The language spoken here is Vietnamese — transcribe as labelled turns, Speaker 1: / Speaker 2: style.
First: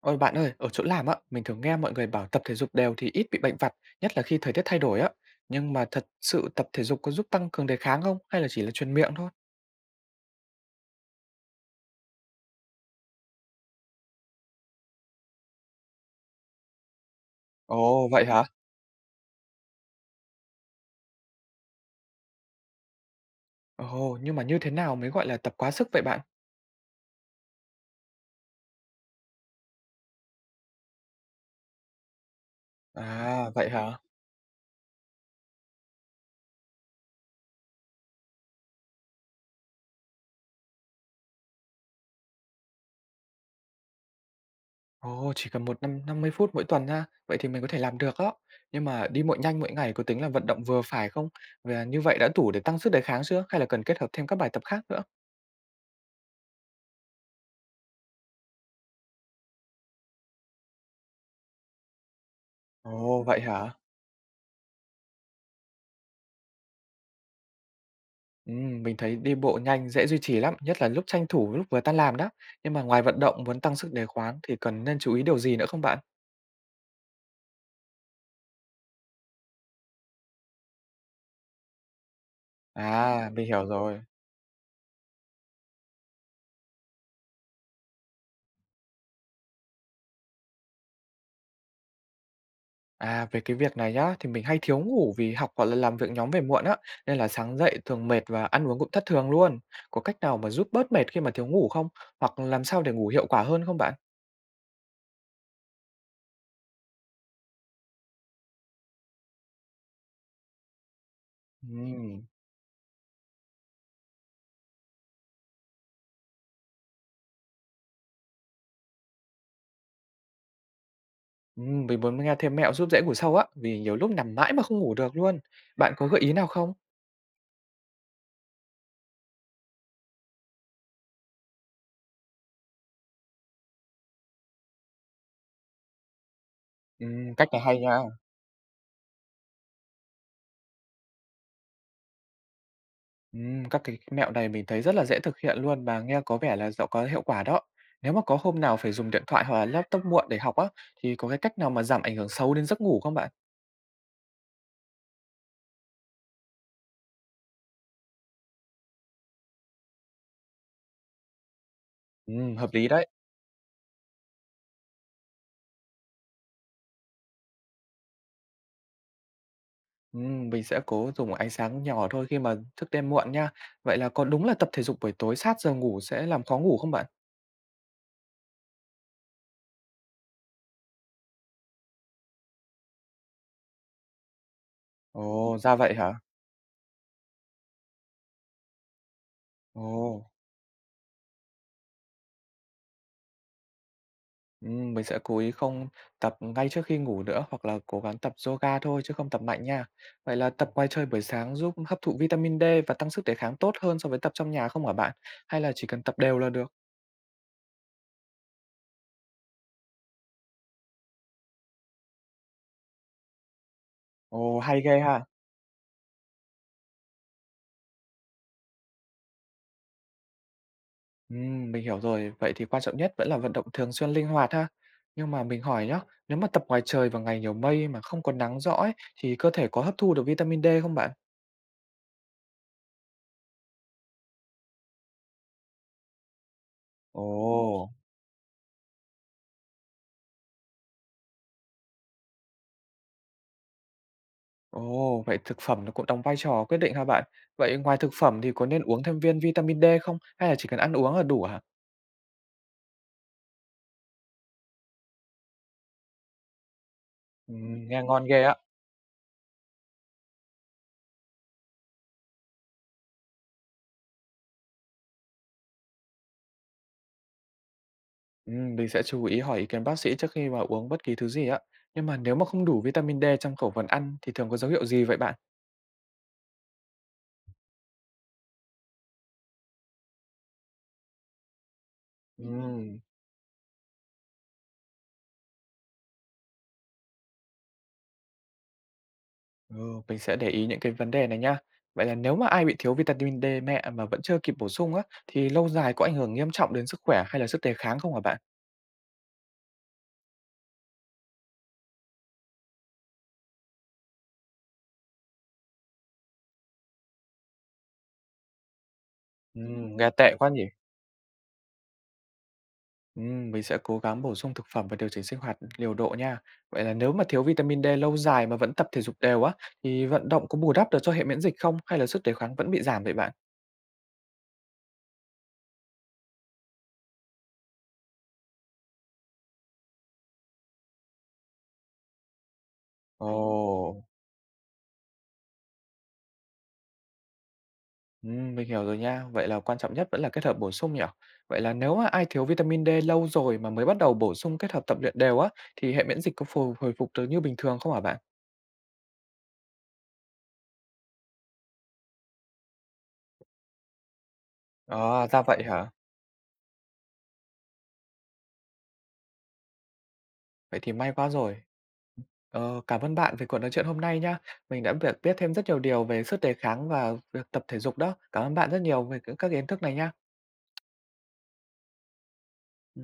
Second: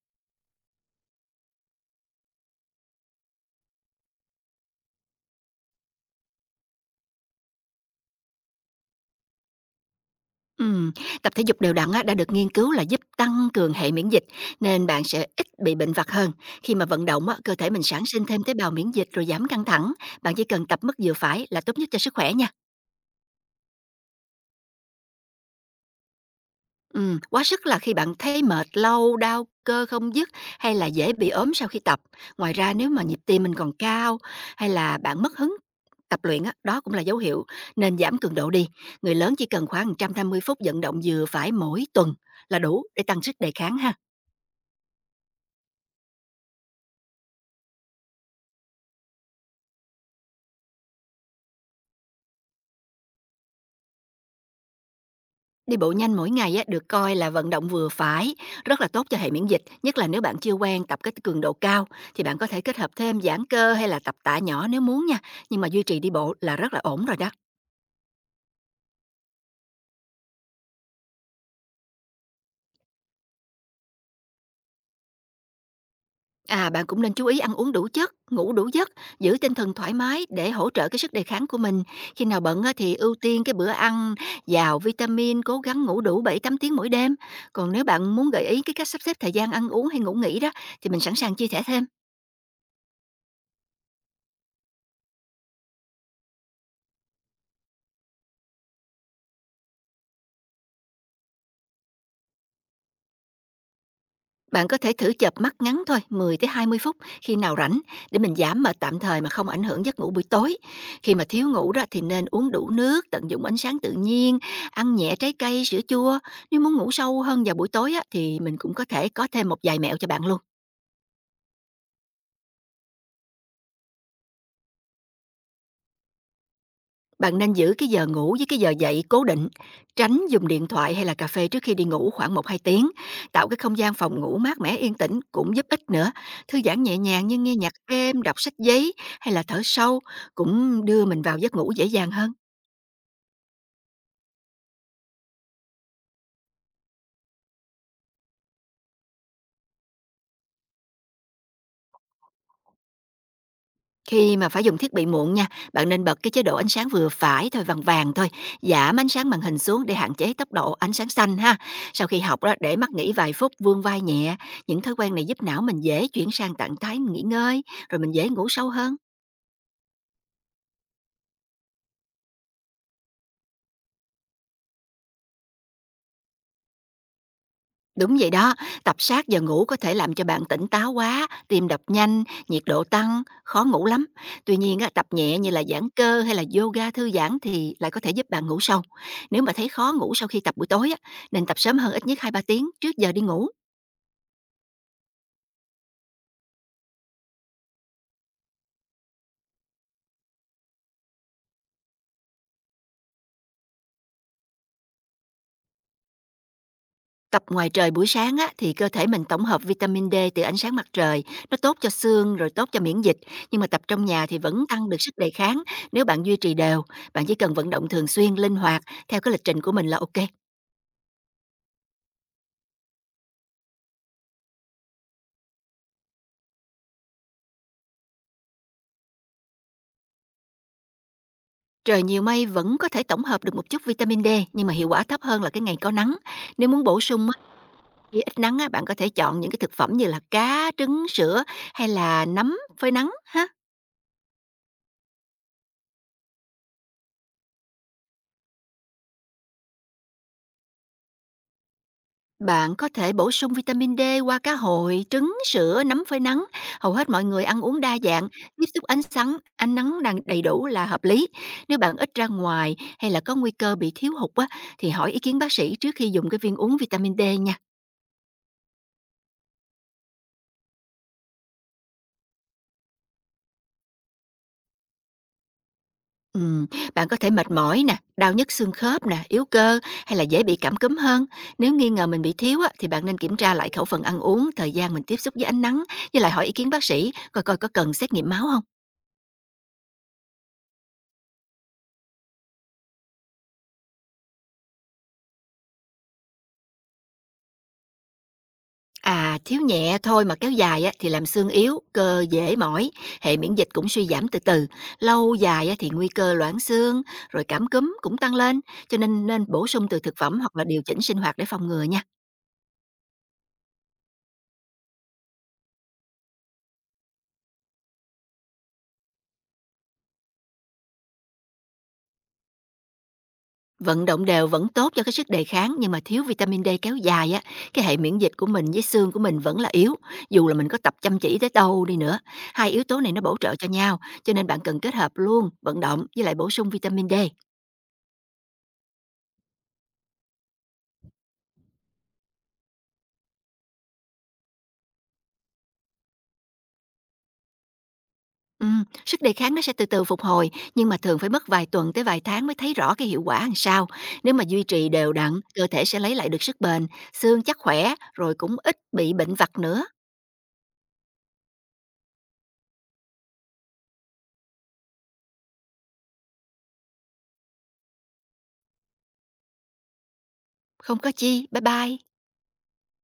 Speaker 1: Ôi bạn ơi, ở chỗ làm á, mình thường nghe mọi người bảo tập thể dục đều thì ít bị bệnh vặt, nhất là khi thời tiết thay đổi á. Nhưng mà thật sự tập thể dục có giúp tăng cường đề kháng không hay là chỉ là truyền miệng thôi?
Speaker 2: Ừm, Tập thể dục đều đặn á, đã được nghiên cứu là giúp tăng cường hệ miễn dịch, nên bạn sẽ ít bị bệnh vặt hơn. Khi mà vận động á, cơ thể mình sản
Speaker 1: Ồ,
Speaker 2: sinh
Speaker 1: vậy
Speaker 2: thêm
Speaker 1: hả?
Speaker 2: tế bào miễn dịch rồi giảm căng thẳng. Bạn chỉ cần tập mức vừa phải là tốt nhất cho sức khỏe nha.
Speaker 1: Ồ, nhưng mà như thế nào mới gọi là tập quá sức vậy bạn?
Speaker 2: Quá sức là khi bạn thấy mệt lâu, đau cơ không dứt hay là dễ bị ốm sau khi tập. Ngoài ra nếu mà nhịp tim
Speaker 1: À,
Speaker 2: mình
Speaker 1: vậy
Speaker 2: còn
Speaker 1: hả?
Speaker 2: cao hay là bạn mất hứng tập luyện á, đó cũng là dấu hiệu nên giảm cường độ đi. Người lớn chỉ cần khoảng 150 phút vận động vừa phải mỗi tuần là đủ để tăng sức đề kháng ha.
Speaker 1: Ồ, chỉ cần một năm 50 phút mỗi tuần ha, vậy thì mình có thể làm được á. Nhưng mà đi bộ nhanh mỗi ngày có tính là vận động vừa phải không? Và như vậy đã đủ để tăng sức đề kháng chưa hay là cần kết hợp thêm các bài tập khác nữa?
Speaker 2: Đi bộ nhanh mỗi ngày á, được coi là vận động vừa phải, rất là tốt cho hệ miễn dịch, nhất là nếu bạn chưa quen tập cái cường độ cao thì bạn có thể kết hợp thêm
Speaker 1: Ồ, vậy
Speaker 2: giãn cơ
Speaker 1: hả?
Speaker 2: hay là tập tạ nhỏ nếu muốn nha, nhưng mà duy trì đi bộ là rất là ổn rồi đó.
Speaker 1: Mình thấy đi bộ nhanh dễ duy trì lắm, nhất là lúc tranh thủ lúc vừa tan làm đó. Nhưng mà ngoài vận động muốn tăng sức đề kháng thì cần nên chú ý điều gì nữa không bạn?
Speaker 2: À, bạn cũng nên chú ý ăn uống đủ chất, ngủ đủ giấc, giữ tinh thần thoải mái để hỗ trợ cái sức đề kháng của mình. Khi nào bận á, thì ưu
Speaker 1: À,
Speaker 2: tiên
Speaker 1: mình
Speaker 2: cái
Speaker 1: hiểu
Speaker 2: bữa
Speaker 1: rồi.
Speaker 2: ăn giàu vitamin, cố gắng ngủ đủ 7 8 tiếng mỗi đêm. Còn nếu bạn muốn gợi ý cái cách sắp xếp thời gian ăn uống hay ngủ nghỉ đó, thì mình sẵn sàng chia sẻ thêm.
Speaker 1: À, về cái việc này nhá, thì mình hay thiếu ngủ vì học hoặc là làm việc nhóm về muộn á, nên là sáng dậy thường mệt và ăn uống cũng thất thường luôn. Có cách nào mà giúp bớt mệt khi mà thiếu ngủ không? Hoặc làm sao để ngủ hiệu quả hơn không bạn?
Speaker 2: Bạn có thể thử chợp mắt ngắn thôi, 10 tới 20 phút khi nào rảnh để mình giảm mệt tạm thời mà không ảnh hưởng giấc ngủ buổi tối. Khi mà thiếu ngủ đó thì
Speaker 1: Ừm,
Speaker 2: nên uống đủ nước, tận dụng ánh sáng tự nhiên, ăn nhẹ trái cây, sữa chua. Nếu muốn ngủ sâu hơn vào buổi tối á, thì mình cũng có thể có thêm một vài mẹo cho bạn luôn.
Speaker 1: mình muốn nghe thêm mẹo giúp dễ ngủ sâu á, vì nhiều lúc nằm mãi mà không ngủ được luôn. Bạn có gợi ý nào không?
Speaker 2: Bạn nên giữ cái giờ ngủ với cái giờ dậy cố định, tránh dùng điện thoại hay là cà phê trước khi đi ngủ khoảng 1 2 tiếng, tạo cái không gian phòng ngủ mát mẻ yên tĩnh cũng giúp ích nữa. Thư giãn nhẹ nhàng như
Speaker 1: Cách
Speaker 2: nghe
Speaker 1: này
Speaker 2: nhạc
Speaker 1: hay nha.
Speaker 2: êm, đọc sách giấy hay là thở sâu cũng đưa mình vào giấc ngủ dễ dàng hơn.
Speaker 1: Các cái mẹo này mình thấy rất là dễ thực hiện luôn và nghe có vẻ là dạo có hiệu quả đó. Nếu mà có hôm nào phải dùng điện thoại hoặc là laptop muộn để học á, thì có cái cách nào mà giảm ảnh hưởng xấu đến giấc ngủ không bạn?
Speaker 2: Khi mà phải dùng thiết bị muộn nha, bạn nên bật cái chế độ ánh sáng vừa phải thôi, vàng vàng thôi, giảm ánh sáng màn hình xuống để hạn chế tốc độ ánh sáng xanh ha. Sau khi học đó,
Speaker 1: Hợp
Speaker 2: để
Speaker 1: lý
Speaker 2: mắt
Speaker 1: đấy.
Speaker 2: nghỉ vài phút, vươn vai nhẹ, những thói quen này giúp não mình dễ chuyển sang trạng thái nghỉ ngơi, rồi mình dễ ngủ sâu hơn.
Speaker 1: Mình sẽ cố dùng ánh sáng nhỏ thôi khi mà thức đêm muộn nha. Vậy là có đúng là tập thể dục buổi tối sát giờ ngủ sẽ làm khó ngủ không bạn?
Speaker 2: Đúng vậy đó, tập sát giờ ngủ có thể làm cho bạn tỉnh táo quá, tim đập nhanh, nhiệt độ tăng, khó ngủ lắm. Tuy nhiên, á, tập nhẹ như
Speaker 1: Ồ,
Speaker 2: là
Speaker 1: ra
Speaker 2: giãn
Speaker 1: vậy hả?
Speaker 2: cơ hay là yoga thư giãn thì lại có thể giúp bạn ngủ sâu. Nếu mà thấy khó ngủ sau
Speaker 1: Ồ.
Speaker 2: khi tập buổi tối, á, nên tập sớm hơn ít nhất 2 3 tiếng trước giờ đi ngủ.
Speaker 1: Mình sẽ cố ý không tập ngay trước khi ngủ nữa, hoặc là cố gắng tập yoga thôi chứ không tập mạnh nha. Vậy là tập ngoài trời buổi sáng giúp hấp thụ vitamin D và tăng sức đề kháng tốt hơn so với tập trong nhà không hả bạn? Hay là chỉ cần tập đều là được?
Speaker 2: Tập ngoài trời buổi sáng á, thì cơ thể mình tổng hợp vitamin D từ ánh sáng mặt trời, nó tốt cho xương rồi tốt cho miễn dịch. Nhưng mà tập trong nhà thì
Speaker 1: Ồ,
Speaker 2: vẫn
Speaker 1: hay
Speaker 2: tăng được
Speaker 1: ghê
Speaker 2: sức
Speaker 1: ha.
Speaker 2: đề kháng nếu bạn duy trì đều. Bạn chỉ cần vận động thường xuyên, linh hoạt, theo cái lịch trình của mình là ok.
Speaker 1: Mình hiểu rồi. Vậy thì quan trọng nhất vẫn là vận động thường xuyên linh hoạt ha. Nhưng mà mình hỏi nhá, nếu mà tập ngoài trời vào ngày nhiều mây mà không có nắng rõ ấy, thì cơ thể có hấp thu được vitamin D không bạn?
Speaker 2: Trời nhiều mây vẫn có thể tổng hợp được một chút vitamin D, nhưng mà hiệu quả thấp hơn là cái ngày có nắng. Nếu muốn bổ sung á,
Speaker 1: Ồ.
Speaker 2: khi ít nắng á, bạn có thể chọn những cái thực phẩm như là cá, trứng, sữa hay là nấm phơi nắng ha.
Speaker 1: Ồ, vậy thực phẩm nó cũng đóng vai trò quyết định hả bạn? Vậy ngoài thực phẩm thì có nên uống thêm viên vitamin D không? Hay là chỉ cần ăn uống là đủ hả?
Speaker 2: Bạn có thể bổ sung vitamin D qua cá hồi, trứng, sữa, nấm phơi nắng. Hầu hết mọi người ăn uống đa
Speaker 1: Nghe ngon
Speaker 2: dạng,
Speaker 1: ghê á.
Speaker 2: tiếp xúc ánh sáng, ánh nắng đang đầy đủ là hợp lý. Nếu bạn ít ra ngoài hay là có nguy cơ bị thiếu hụt á, thì hỏi ý kiến bác sĩ trước khi dùng cái viên uống vitamin D nha.
Speaker 1: Mình sẽ chú ý hỏi ý kiến bác sĩ trước khi mà uống bất kỳ thứ gì á. Nhưng mà nếu mà không đủ vitamin D trong khẩu phần ăn thì thường có dấu hiệu gì vậy bạn?
Speaker 2: Ừm, Bạn có thể mệt mỏi nè, đau nhức xương khớp nè, yếu cơ hay là dễ bị cảm cúm hơn. Nếu nghi ngờ mình bị thiếu á, thì
Speaker 1: Ừm,
Speaker 2: bạn nên kiểm tra lại khẩu phần ăn uống, thời gian mình tiếp xúc với ánh nắng, với lại hỏi ý kiến bác sĩ coi coi có cần xét nghiệm máu không.
Speaker 1: ừ, mình sẽ để ý những cái vấn đề này nha. Vậy là nếu mà ai bị thiếu vitamin D mẹ mà vẫn chưa kịp bổ sung á, thì lâu dài có ảnh hưởng nghiêm trọng đến sức khỏe hay là sức đề kháng không hả bạn?
Speaker 2: À, thiếu nhẹ thôi mà kéo dài á, thì làm xương yếu, cơ dễ mỏi, hệ miễn dịch cũng suy giảm từ từ. Lâu dài á, thì nguy cơ loãng xương, rồi cảm cúm cũng tăng lên, cho nên nên bổ sung từ
Speaker 1: Nghe
Speaker 2: thực
Speaker 1: tệ
Speaker 2: phẩm
Speaker 1: quá
Speaker 2: hoặc là
Speaker 1: nhỉ?
Speaker 2: điều chỉnh sinh hoạt để phòng ngừa nha.
Speaker 1: Mình sẽ cố gắng bổ sung thực phẩm và điều chỉnh sinh hoạt liều độ nha. Vậy là nếu mà thiếu vitamin D lâu dài mà vẫn tập thể dục đều á, thì vận động có bù đắp được cho hệ miễn dịch không? Hay là sức đề kháng vẫn bị giảm vậy bạn?
Speaker 2: Vận động đều vẫn tốt cho cái sức đề kháng, nhưng mà thiếu vitamin D kéo dài á, cái hệ miễn dịch của mình với xương của mình vẫn là yếu, dù là mình có tập chăm chỉ tới đâu đi nữa. Hai yếu tố này nó
Speaker 1: Ừm.
Speaker 2: bổ trợ cho nhau,
Speaker 1: Ồ,
Speaker 2: cho nên bạn cần kết hợp luôn vận động với lại bổ sung vitamin D.
Speaker 1: mình hiểu rồi nha. Vậy là quan trọng nhất vẫn là kết hợp bổ sung nhỉ? Vậy là nếu mà ai thiếu vitamin D lâu rồi mà mới bắt đầu bổ sung kết hợp tập luyện đều á, thì hệ miễn dịch có hồi phục được như bình thường không hả bạn?
Speaker 2: Sức đề kháng nó sẽ từ từ phục hồi, nhưng mà thường phải mất vài tuần tới vài tháng mới thấy rõ cái hiệu quả làm sao. Nếu mà duy trì đều
Speaker 1: À,
Speaker 2: đặn,
Speaker 1: ra vậy
Speaker 2: cơ thể
Speaker 1: hả?
Speaker 2: sẽ lấy lại được sức bền, xương chắc khỏe, rồi cũng ít bị bệnh vặt nữa.
Speaker 1: Vậy thì may quá rồi. Ờ, cảm ơn bạn về cuộc nói chuyện hôm nay nhá. Mình đã được biết thêm rất nhiều điều về sức đề kháng và việc tập thể dục đó. Cảm ơn bạn rất nhiều về các cái kiến thức này nha.
Speaker 2: Không có chi, bye bye.